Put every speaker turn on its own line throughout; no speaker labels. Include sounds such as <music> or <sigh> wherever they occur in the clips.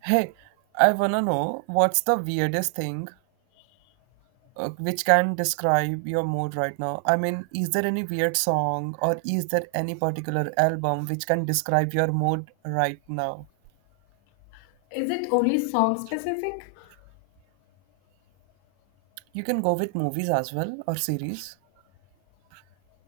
Hey, I wanna know what's the weirdest thing which can describe your mood right now? I mean, is there any weird song or is there any particular album which can describe your mood right now?
Is it only song specific?
You can go with movies as well or series.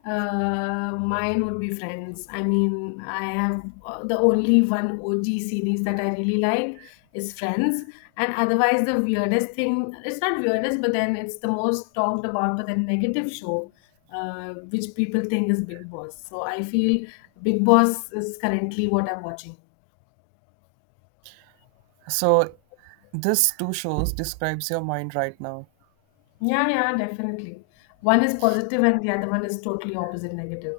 Mine would be Friends. I mean, I have the only one OG series that I really like is Friends. And otherwise, the weirdest thing. It's not weirdest, but then it's the most talked about, but then negative show, which people think is Big Boss. So I feel Big Boss is currently what I'm watching.
So, this two shows describes your mind right now.
Yeah, yeah, definitely. One is positive and the other one is totally opposite negative.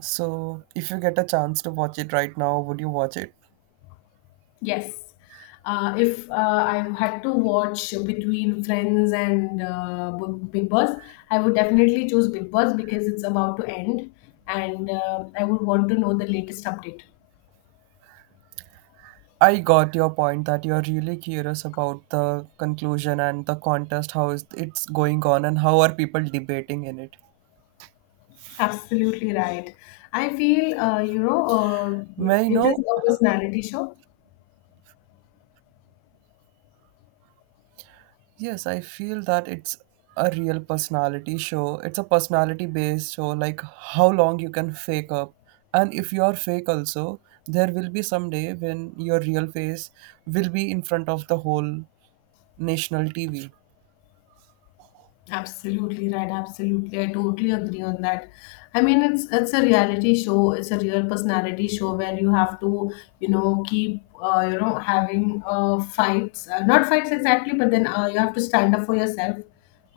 So, if you get a chance to watch it right now, would you watch it?
Yes. If I had to watch between Friends and Big Boss, I would definitely choose Big Boss because it's about to end, and I would want to know the latest update.
I got your point that you're really curious about the conclusion and the contest, how is it's going on and how are people debating in it.
Absolutely right. I feel,
May I
it is
know?
a personality show.
Yes, I feel that it's a real personality show. It's a personality based show, like how long you can fake up. And if you're fake also, there will be some day when your real face will be in front of the whole national TV.
Absolutely right. Absolutely. I totally agree on that. I mean, it's a reality show. It's a real personality show where you have to, you know, keep, having fights. Not fights exactly, but then you have to stand up for yourself.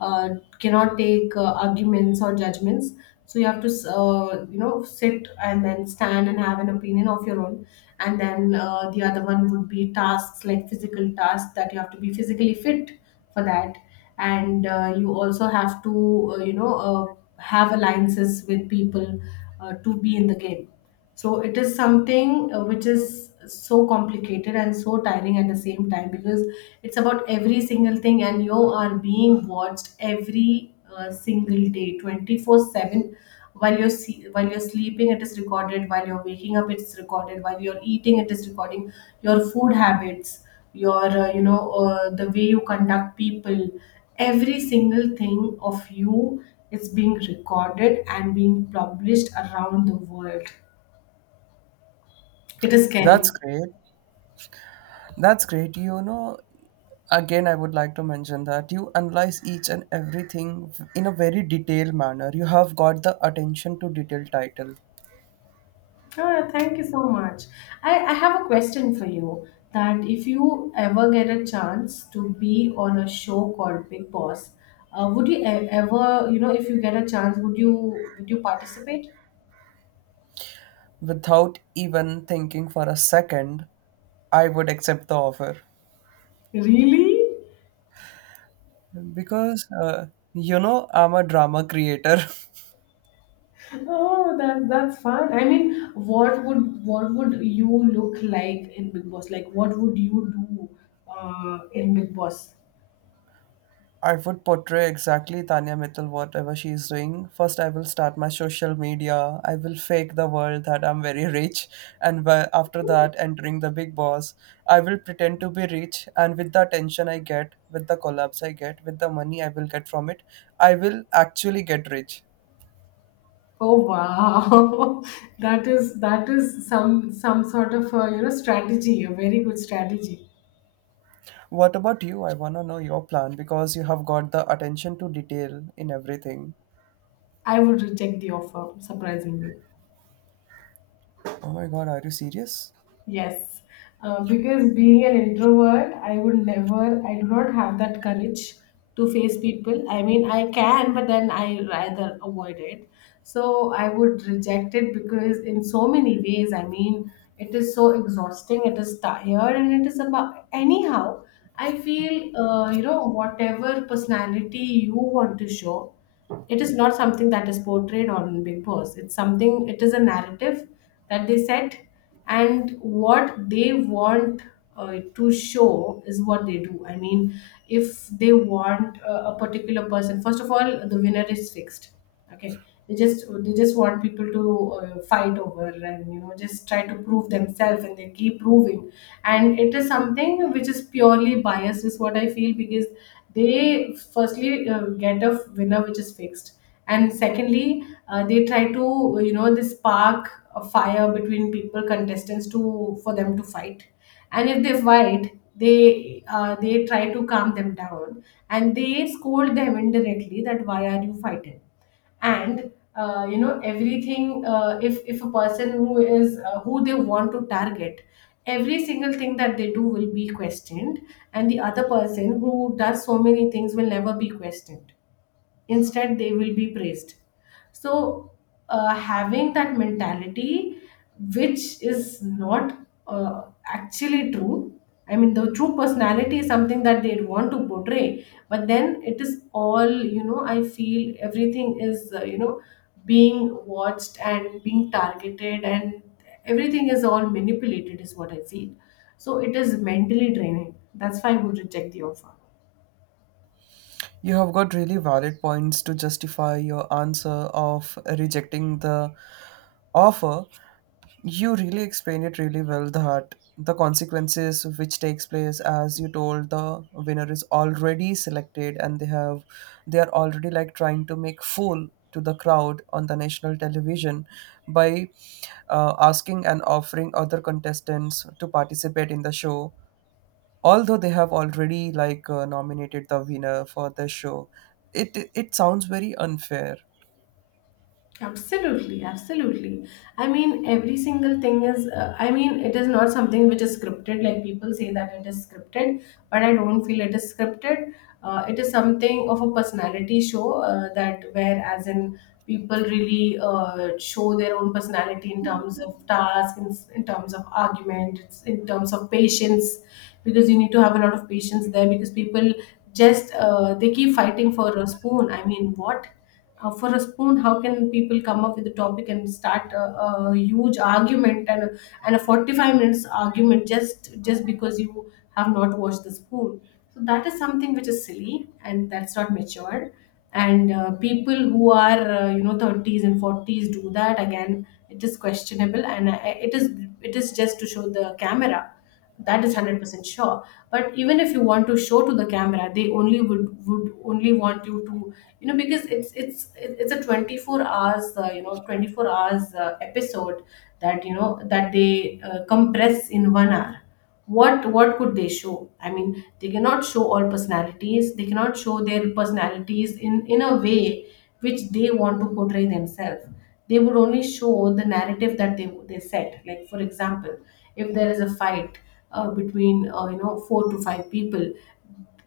Uh, Cannot take arguments or judgments. So you have to, sit and then stand and have an opinion of your own. And then the other one would be tasks, like physical tasks, that you have to be physically fit for that. And you also have to have alliances with people to be in the game. So it is something which is so complicated and so tiring at the same time, because it's about every single thing, and you are being watched every single day, 24/7. While you're sleeping, it is recorded. While you're waking up, it's recorded. While you're eating, it is recording your food habits, your the way you conduct people, every single thing of you is being recorded and being published around the world. It is
That's
scary.
great. That's great. You know, again, I would like to mention that you analyze each and everything in a very detailed manner. You have got the attention to detail title
Ah, thank you so much. I have a question for you, that if you ever get a chance to be on a show called Big Boss, would you ever, you know, if you get a chance, would you participate?
without even thinking for a second. I would accept the offer
Really?
because you know I'm a drama creator. <laughs>
Oh, that that's fun. I mean, what would you look like in Big Boss? Like, what would you do in Big Boss?
I would portray exactly Tanya Mittal, whatever she's doing. First, I will start my social media. I will fake the world that I'm very rich. And after that, entering the big boss, I will pretend to be rich. And with the attention I get, with the collabs I get, with the money I will get from it, I will actually get rich.
Oh wow, <laughs> that is some sort of a, you know, strategy, a very good strategy.
What about you? I want to know your plan because you have got the attention to detail in everything.
I would reject the offer, surprisingly.
Oh my God, are you serious?
Yes, because being an introvert, I would never, I do not have that courage to face people. I mean, I can, but then I rather avoid it. So I would reject it because, in so many ways, I mean, it is so exhausting, it is tired, and it is about, anyhow, I feel, you know, whatever personality you want to show, it is not something that is portrayed on Big Boss. It's something, it is a narrative that they set, and what they want to show is what they do. I mean, if they want a particular person, first of all, the winner is fixed. Okay, they just want people to fight over, and you know, just try to prove themselves, and they keep proving. And it is something which is purely biased, is what I feel, because they firstly get a winner which is fixed. And secondly, they try to, you know, they spark a fire between people, contestants, to, for them to fight. And if they fight, they try to calm them down, and they scold them indirectly that why are you fighting. And everything, if a person who is who they want to target, every single thing that they do will be questioned, and the other person who does so many things will never be questioned. Instead, they will be praised. So, having that mentality, which is not actually true, I mean, the true personality is something that they want to portray, but then it is all, you know, I feel everything is, being watched and being targeted, and everything is all manipulated, is what I feel. So, it is mentally draining. That's why I would reject the offer.
You have got really valid points to justify your answer of rejecting the offer. You really explain it really well, that the consequences which takes place, as you told, the winner is already selected, and they are already like trying to make fool to the crowd on the national television by asking and offering other contestants to participate in the show, although they have already like nominated the winner for the show. It sounds very unfair.
Absolutely, absolutely. I mean, every single thing is, I mean, it is not something which is scripted. Like people say that it is scripted, but I don't feel it is scripted. It is something of a personality show that where, as in, people really show their own personality in terms of task, in terms of argument, it's in terms of patience, because you need to have a lot of patience there, because people just they keep fighting for a spoon. I mean, what? For a spoon, how can people come up with a topic and start a huge argument, and and a 45 minutes argument, just because you have not washed the spoon? So that is something which is silly, and that's not mature. And people who are 30s and 40s do that. Again, it is questionable, and it is, it is just to show the camera, that is 100% sure. But even if you want to show to the camera, they only would only want you to, you know, because it's a 24 hours, 24 hours episode, that you know, that they compress in 1 hour. What could they show? I mean, they cannot show all personalities. They cannot show their personalities in a way which they want to portray themselves. They would only show the narrative that they set. Like for example, if there is a fight between, four to five people,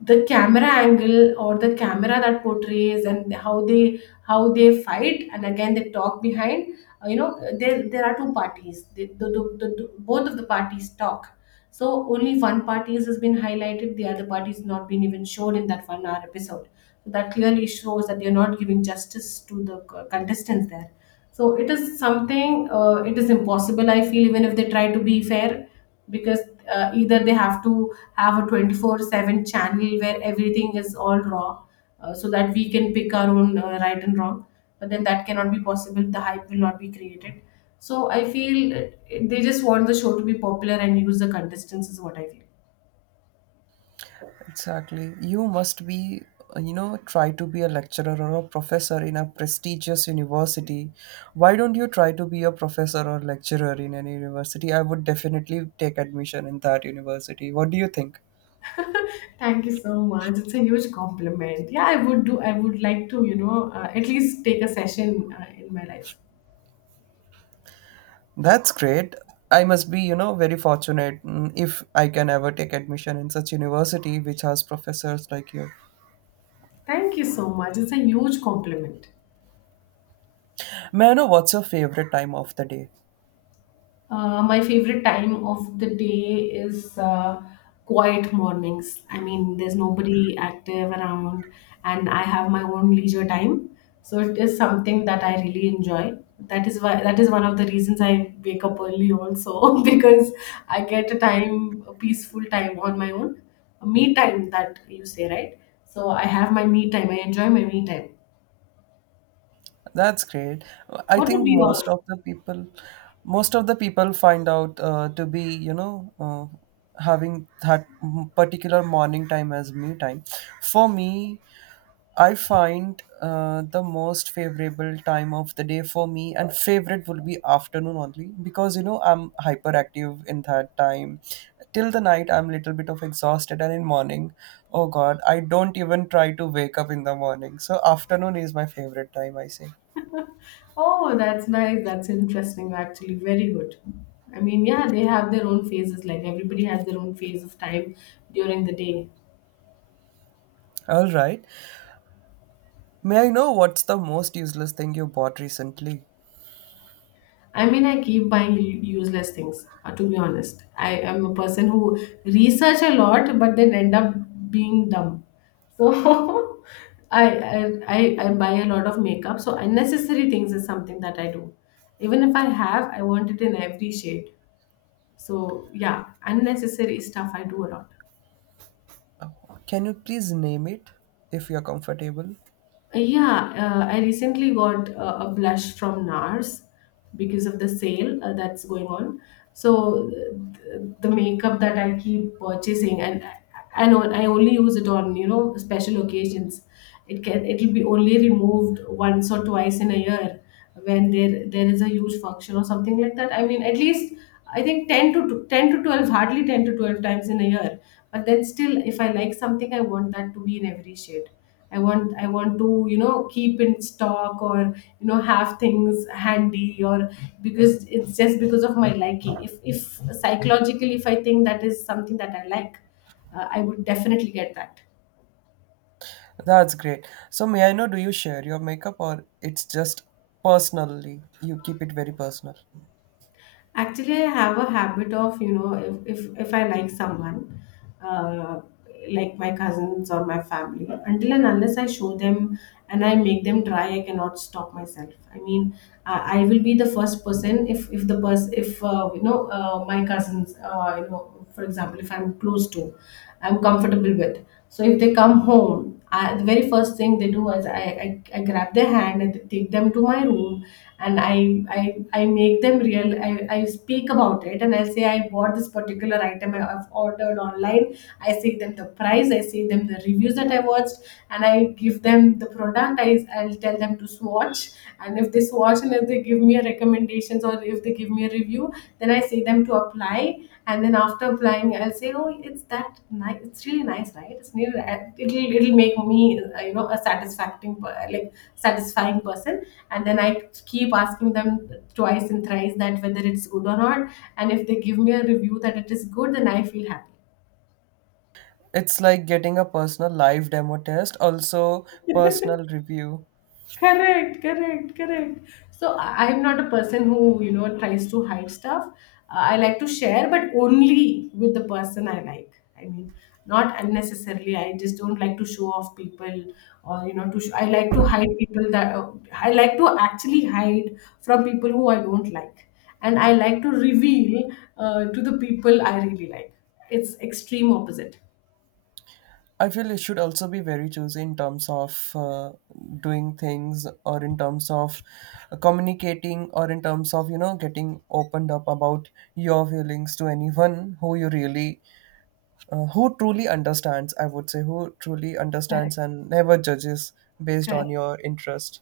the camera angle, or the camera, that portrays, and how they, how they fight, and again they talk behind, uh, you know there there are two parties. They, the- Both of the parties talk, so only one party has been highlighted, the other party is not been even shown in that 1 hour episode. So that clearly shows that they're not giving justice to the contestants there. So it is something, it is impossible, I feel, even if they try to be fair, because either they have to have a 24/7 channel where everything is all raw, so that we can pick our own right and wrong. But then that cannot be possible, the hype will not be created. So I feel they just want the show to be popular and use the contestants, is what I feel.
Exactly. You must be, try to be a lecturer or a professor in a prestigious university. Why don't you try to be a professor or lecturer in any university? I would definitely take admission in that university. What do you think?
Thank you so much. It's a huge compliment. Yeah, I would do. I would like to, you know, at least take a session in my life.
That's great. I must be, very fortunate, if I can ever take admission in such university which has professors like you.
Thank you so much. It's a huge compliment.
May I know what's your favorite time of the day?
My favorite time of the day is quiet mornings. I mean, there's nobody active around, and I have my own leisure time. So it is something that I really enjoy. That is why, that is one of the reasons I wake up early also, <laughs> because I get a time, a peaceful time on my own, a me time, that you say, right? So I have my me time. I enjoy my me time.
That's great. I
What would
think
be
most
yours?
of the people, most of the people find out, to be, having that particular morning time as me time. For me, I find the most favorable time of the day for me, and favorite will be afternoon only because I'm hyperactive in that time. Till the night I'm little bit of exhausted, and in morning, oh God, I don't even try to wake up in the morning. So afternoon is my favorite time, I say.
Oh, that's nice. That's interesting, actually. Very good. I mean, yeah, they have their own phases. Like everybody has their own phase of time during the day.
All right. May I know what's the most useless thing you bought recently?
I mean, I keep buying useless things, to be honest. I am a person who research a lot, but then end up being dumb. So <laughs> I buy a lot of makeup. So unnecessary things is something that I do. Even if I have, I want it in every shade. So yeah, unnecessary stuff I do a lot.
Can you please name it, if you're comfortable?
Yeah, I recently got a blush from NARS, because of the sale that's going on. So the makeup that I keep purchasing, and I know I only use it on, you know, special occasions. It can it'll be only removed once or twice in a year when there is a huge function or something like that. I mean, at least I think 10 to 10 to 12, hardly 10 to 12 times in a year. But then still, if I like something, I want that to be in every shade. I want to, keep in stock or, you know, have things handy, or, because it's just because of my liking, if psychologically if I think that is something that I like, I would definitely get that.
That's great. So may I know, do you share your makeup, or it's just personally you keep it very personal?
Actually, I have a habit of, you know, if I like someone, uh, like my cousins or my family, until and unless I show them and I make them try, I cannot stop myself. I mean, I will be the first person if you know, my cousins, you know, for example, if I'm close to, I'm comfortable with. So if they come home, the very first thing they do is I grab their hand and take them to my room, and I make them real I speak about it, and I say I bought this particular item have ordered online. I say them the price, I say them the reviews that I watched, and I give them the product. I'll tell them to swatch, and if they swatch and person if they give me a recommendations, or if they give me a review, then I say them to apply, and then after applying, I'll say, oh, it's that nice, it's really nice, right? It's really, it'll make me, you know, a satisfying, like satisfying person. And then I keep asking them twice and thrice that whether it's good or not. And if they give me a review that it is good, then I feel happy.
It's like getting a personal live demo test, also personal review.
Correct, correct, correct. So I'm not a person who, you know, tries to hide stuff. I like to share, but only with the person I like. I mean, not unnecessarily. I just don't like to show off people, or, you know, to I like to hide people that I like to actually hide from people who I don't like. And I like to reveal to the people I really like. It's extreme opposite.
I feel it should also be very choosy in terms of, doing things, or in terms of, communicating, or in terms of, getting opened up about your feelings to anyone who you really, who truly understands, I would say, who truly understands
Correct,
and never judges based on
correct.
your interest.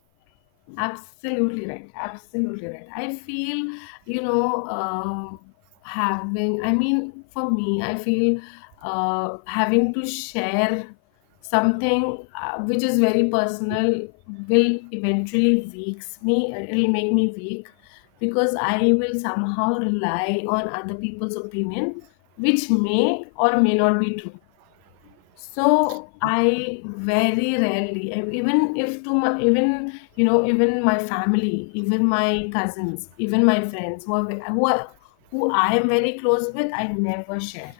Absolutely right. Absolutely right. I feel, you know, um, having, I mean, for me, I feel having to share something which is very personal will eventually weaks me. It'll make me weak because I will somehow rely on other people's opinion, which may or may not be true. So I very rarely, even if to my, even, you know, even my family, even my cousins, even my friends who are who I am very close with, I never share.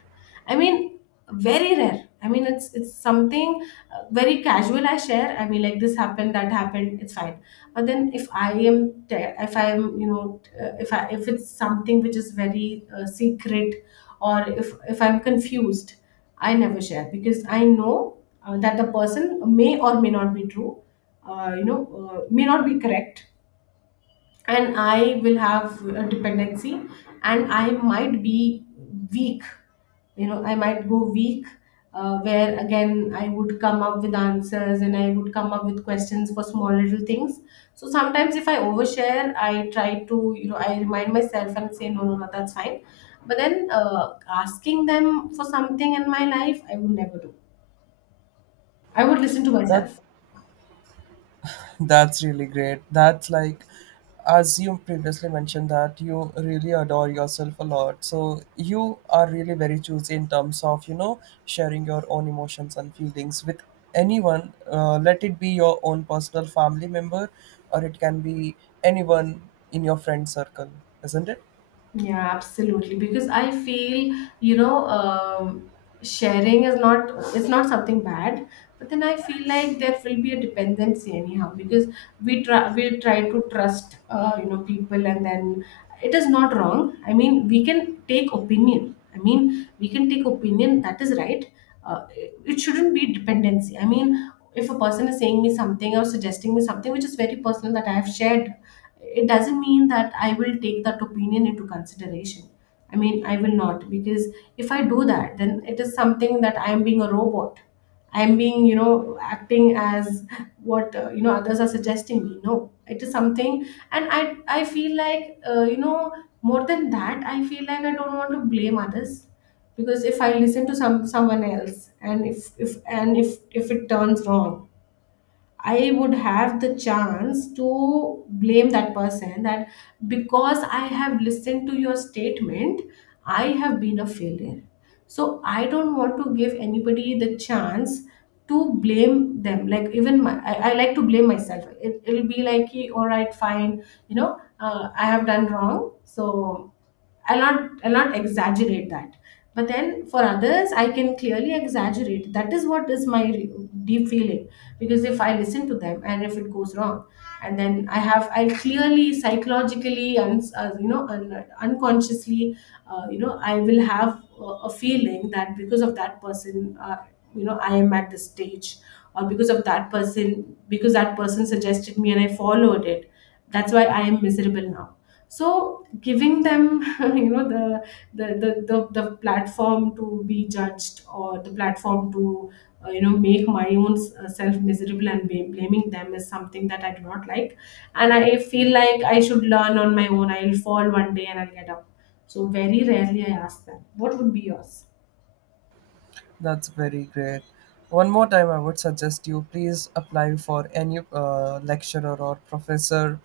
I mean, very rare. I mean, it's something very casual I share. I mean, like this happened, that happened, it's fine. But then if I am, if I am, you know, if I if it's something which is very secret, or if I'm confused, I never share because I know that the person may or may not be true, uh, you know, may not be correct, and I will have a dependency, and I might be weak. You know, I might go weak. Where again I would come up with answers and I would come up with questions for small little things. So sometimes if I overshare, I try to, you know, I remind myself and say no, no, no, that's fine. But then asking them for something in my life, I would never do. I would listen to
that
myself.
that's really great. That's like, as you previously mentioned, that you really adore yourself a lot, so you are really very choosy in terms of, sharing your own emotions and feelings with anyone, let it be your own personal family member, or it can be anyone in your friend circle, isn't it?
Yeah, absolutely. Because I feel, sharing is not it's not something bad, but then I feel like there will be a dependency anyhow because we try to trust, you know, people, and then it is not wrong. I mean, we can take opinion. I mean, we can take opinion. That is right. It it shouldn't be dependency. I mean, if a person is saying me something or suggesting me something which is very personal that I have shared, it doesn't mean that I will take that opinion into consideration. I mean, I will not, because if I do that, then it is something that I am being a robot. I am being, you know, acting as what, you know, others are suggesting me. No, it is something, and I feel like, more than that, I feel like I don't want to blame others. Because if I listen to someone else, and if it turns wrong, I would have the chance to blame that person that, because I have listened to your statement, I have been a failure. So I don't want to give anybody the chance to blame them. Like, even my I like to blame myself. It'll be like, "Ki, all right, fine, you know, I have done wrong." So I'll not exaggerate that. But then for others, I can clearly exaggerate. That is what is my deep feeling. Because if I listen to them and if it goes wrong, and then I have, I clearly psychologically and, you know, unconsciously, you know, I will have a feeling that because of that person, you know, I am at this stage, or because of that person, because that person suggested me and I followed it, that's why I am miserable now. So giving them <laughs> you know, the platform to be judged, or the platform to, you know, make my own self miserable and blaming them is something that I do not like. And I feel like I should learn on my own. I'll fall one day and I'll get up. So very rarely I ask them. What would be yours?
That's very great. One more time, I would suggest you please apply for any lecturer or professor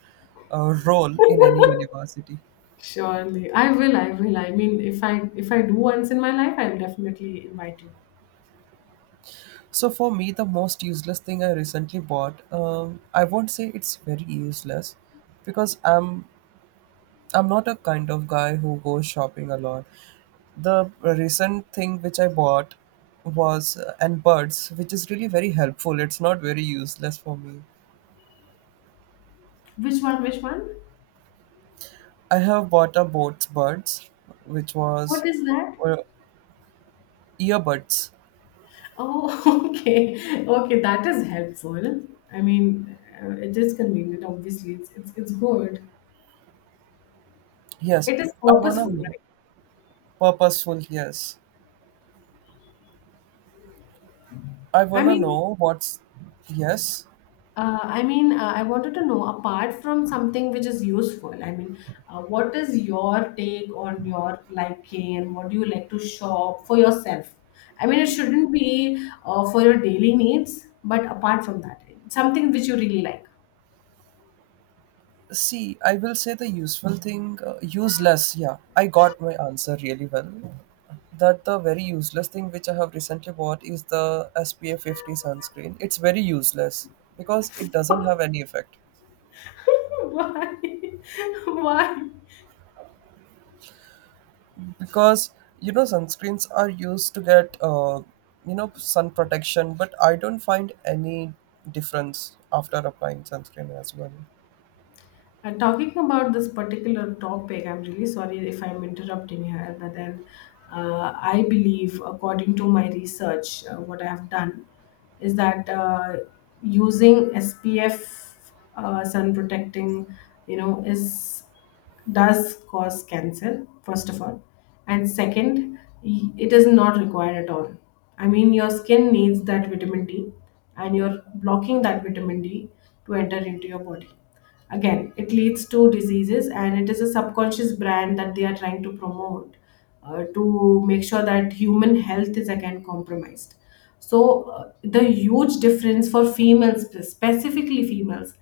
role in any university.
Surely, I will. I will. I mean, if I do once in my life, I'll definitely invite you.
So, for me, the most useless thing I recently bought, I won't say it's very useless, because I'm not a kind of guy who goes shopping a lot. The recent thing which I bought was and birds, which is really very helpful. It's not very useless for me.
Which one, which one?
I have bought a Boats buds, which
What
was,
is that?
uh, earbuds.
Oh, <laughs> okay. Okay, that is helpful. I mean, it is convenient, obviously. It's good.
Yes,
It is
I wanna
purposeful,
know.
right?
Purposeful, yes. I
I
wanna
mean,
know what's. Yes.
I mean, I wanted to know, apart from something which is useful, I mean, what is your take on your liking, and what do you like to shop for yourself? I mean, it shouldn't be for your daily needs, but apart from that, something which you really like.
See, I will say the useful thing, useless. Yeah, I got my answer really well. That the very useless thing which I have recently bought is the SPF 50 sunscreen. It's very useless because it doesn't
<laughs>
have any effect.
Why? <laughs> Why?
Because you know sunscreens are used to get, sun protection, but I don't find any difference after applying sunscreen as well.
And talking about this particular topic, I'm really sorry if I'm interrupting here, but then I believe, according to my research, what I've done is that using SPF, sun protecting, you know, is does cause cancer, first of all. And second, it is not required at all. I mean, your skin needs that vitamin D, and you're blocking that vitamin D to enter into your body. Again, it leads to diseases, and it is a subconscious brand that they are trying to promote to make sure that human health is again compromised. So the huge difference for females, specifically females,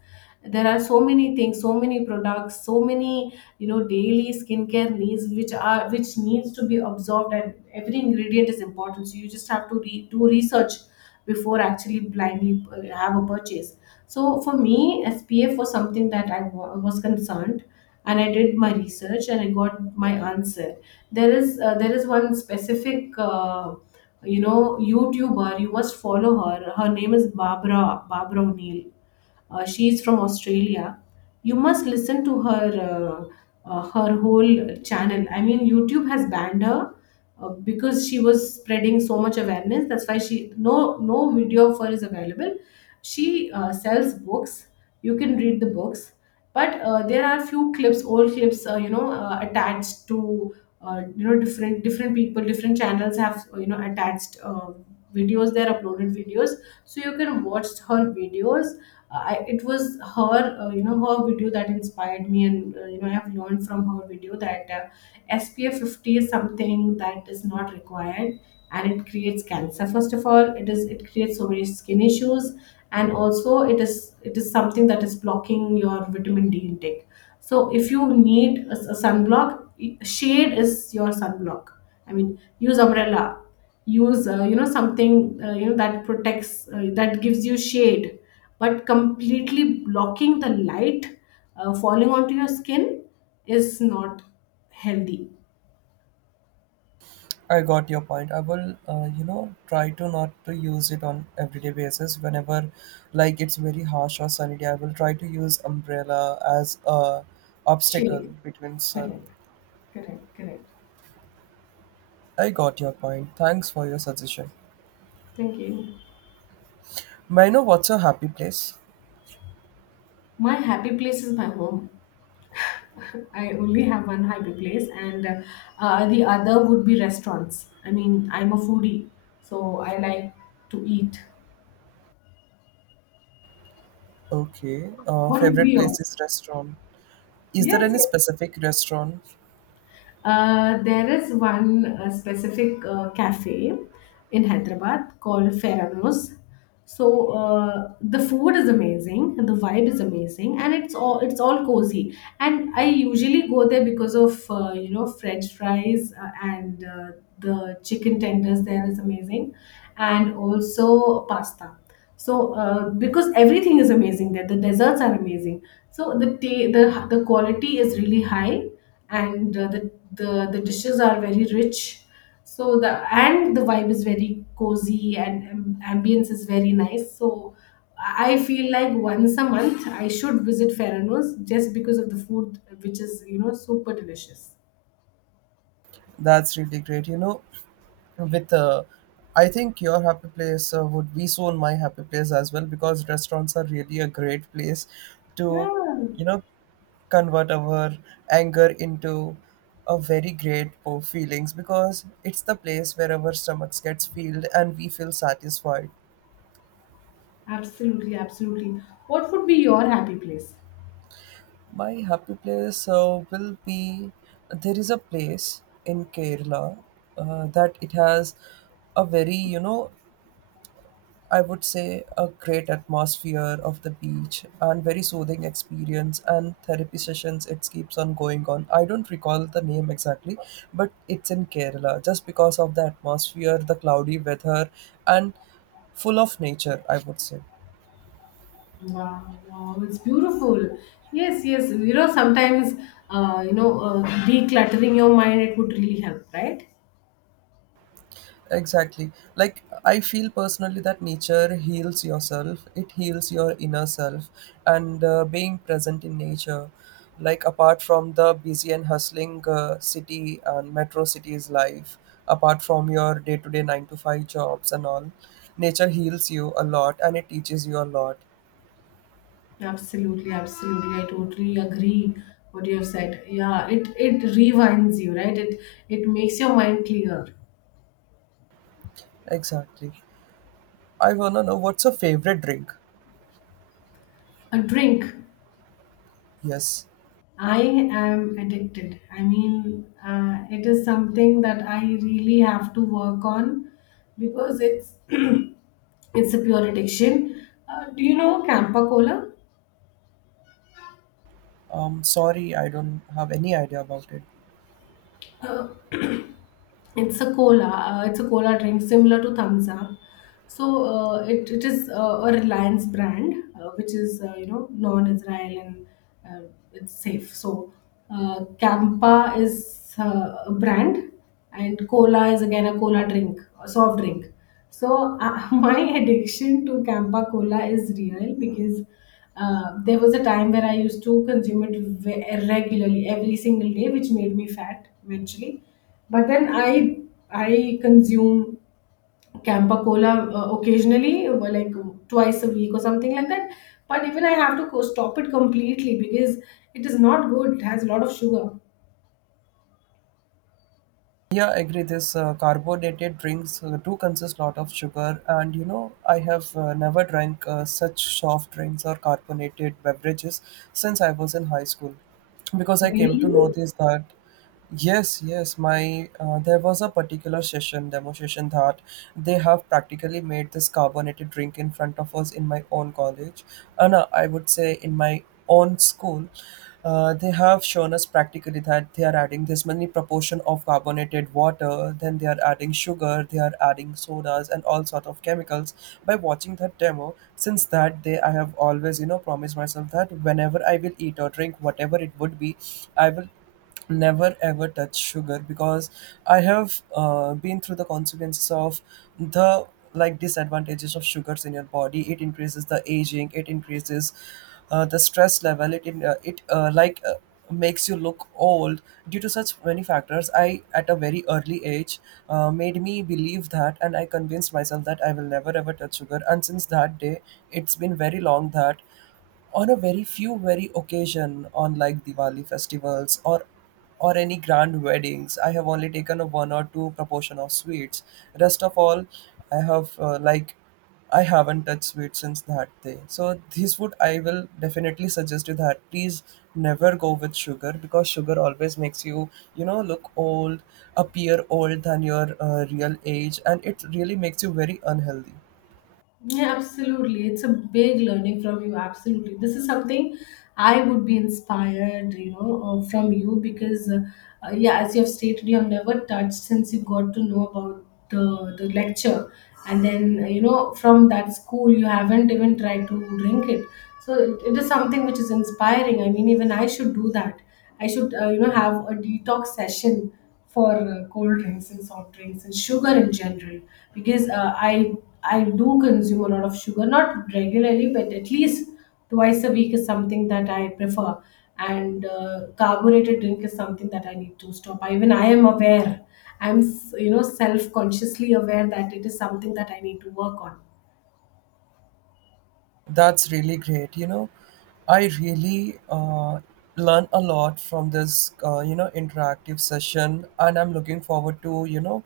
there are so many things, so many products, so many, you know, daily skincare needs, which are which needs to be absorbed, and every ingredient is important. So you just have to do research before actually blindly have a purchase. So for me, SPF was something that was concerned, and I did my research and I got my answer. There is one specific YouTuber you must follow her. Her name is Barbara O'Neill. She is from Australia. You must listen to her, her whole channel. I mean, YouTube has banned her because she was spreading so much awareness. That's why she no video of her is available. She sells books. You can read the books, but there are few clips, old clips, attached to, you know, different people, different channels have, you know, attached videos, their uploaded videos. So you can watch her videos. It was her, you know, her video that inspired me, and, you know, I have learned from her video that, SPF 50 is something that is not required, and it creates cancer. First of all, it creates so many skin issues, and also it is something that is blocking your vitamin D intake. So if you need a sunblock, shade is your sunblock. I mean, use umbrella, use, you know, something, you know, that protects that gives you shade, but completely blocking the light falling onto your skin is not healthy,
I got your point. I will, try to not to use it on everyday basis, whenever like it's very harsh or sunny day. I will try to use umbrella as a obstacle
chill.
between sun.
Correct. Correct. Correct.
I got your point. Thanks for your suggestion.
Thank you.
May I know what's your happy place?
My happy place is my home. <laughs> I only have one happy place, and, the other would be restaurants. I mean, I'm a foodie, so I like to eat.
Okay.
What would be
Favorite place
yours?
is restaurant. Is there
Yes,
any
yes.
specific restaurant?
There is one specific cafe in Hyderabad called Ferranos. So the food is amazing, and the vibe is amazing, and it's all cozy. And I usually go there because of, you know, French fries, and the chicken tenders there is amazing, and also pasta. So because everything is amazing there, the desserts are amazing. So the ta- the quality is really high, and, the dishes are very rich. So the vibe is very cozy, and, ambience is very nice. So I feel like once a month I should visit Ferranos, just because of the food, which is, you know, super delicious.
That's really great. You know, with, I think your happy place would be soon my happy place as well, because restaurants are really a great place to,
Yeah,
you know convert our anger into a very great, feelings, because it's the place where our stomachs gets filled and we feel satisfied.
absolutely, absolutely. What would be your happy place?
My happy place will be, there is a place in Kerala that it has a very, I would say, a great atmosphere of the beach and very soothing experience and therapy sessions. It keeps on going on. I don't recall the name exactly, but it's in Kerala, just because of the atmosphere, the cloudy weather, and full of nature, I would say.
Wow, wow, it's beautiful. Yes, yes. You know, sometimes, decluttering your mind, it would really help, right?
Exactly. Like, I feel personally that nature heals yourself, it heals your inner self, and being present in nature. Like, apart from the busy and hustling city and metro cities life, apart from your day to day 9 to 5 jobs and all, nature heals you a lot and it teaches you a lot.
Absolutely, absolutely. I totally agree what you have said. Yeah, it rewinds you, right? It makes your mind clear.
Exactly. I wanna know what's your favorite drink?
A drink.
Yes.
I am addicted. I mean, it is something that I really have to work on because it's <clears throat> it's a pure addiction. Do you know Campa Cola?
Sorry, I don't have any idea about it.
It's a cola. It's a cola drink similar to Thumbs Up. So it is, a Reliance brand, which is, you know, non-Israel, and it's safe. So Campa is a brand, and cola is again a cola drink, a soft drink. So <laughs> my addiction to Campa cola is real because there was a time where I used to consume it regularly every single day, which made me fat eventually. But then I consume Campa Cola occasionally, like, twice a week or something like that. But even I have to stop it completely because it is not good. It has a lot of sugar.
Yeah, I agree. This carbonated drinks do consist lot of sugar, and I have never drank such soft drinks or carbonated beverages since I was in high school, because I came to
Really?
know this that. Yes, yes. My, there was a particular session demonstration, that they have practically made this carbonated drink in front of us in my own college, and no, I would say in my own school, they have shown us practically that they are adding this many proportion of carbonated water, then they are adding sugar, they are adding sodas and all sort of chemicals. By watching that demo, since that day, I have always, promised myself that whenever I will eat or drink whatever it would be, I will never ever touch sugar, because I have been through the consequences of the, like, disadvantages of sugars in your body. It increases the aging, it increases the stress level. It, like, makes you look old. Due to such many factors, I at a very early age, made me believe that, and I convinced myself that I will never ever touch sugar. And since that day, it's been very long, that on a very few very occasion, on like Diwali festivals or any grand weddings, I have only taken a one or two proportion of sweets. Rest of all, I have I haven't touched sweets since that day. So this would I will definitely suggest you that please never go with sugar, because sugar always makes you, you know look old, appear old than your real age, and it really makes you very unhealthy.
Yeah, absolutely. It's a big learning from you. Absolutely. This is something I would be inspired, you know, yeah, as you have stated, you have never touched since you got to know about the lecture. And then, you know, from that school, you haven't even tried to drink it. So it is something which is inspiring. I mean, even I should do that. I should, you know, have a detox session for cold drinks and soft drinks and sugar in general because I do consume a lot of sugar, not regularly, but at least twice a week is something that I prefer. And carbonated drink is something that I need to stop. Even I am aware, I'm you know, self consciously aware that it is something that I need to work on.
That's really great. I really learn a lot from this, interactive session, and I'm looking forward to,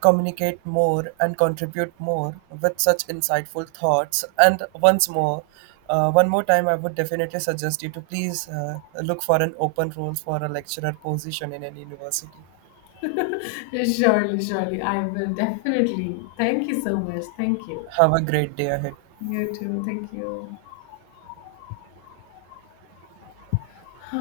communicate more and contribute more with such insightful thoughts. And once more, one more time, I would definitely suggest you to please look for an open role for a lecturer position in an university.
<laughs> Surely, surely, I will definitely. Thank you so much. Thank you.
Have a great day ahead.
You too. Thank you. <sighs>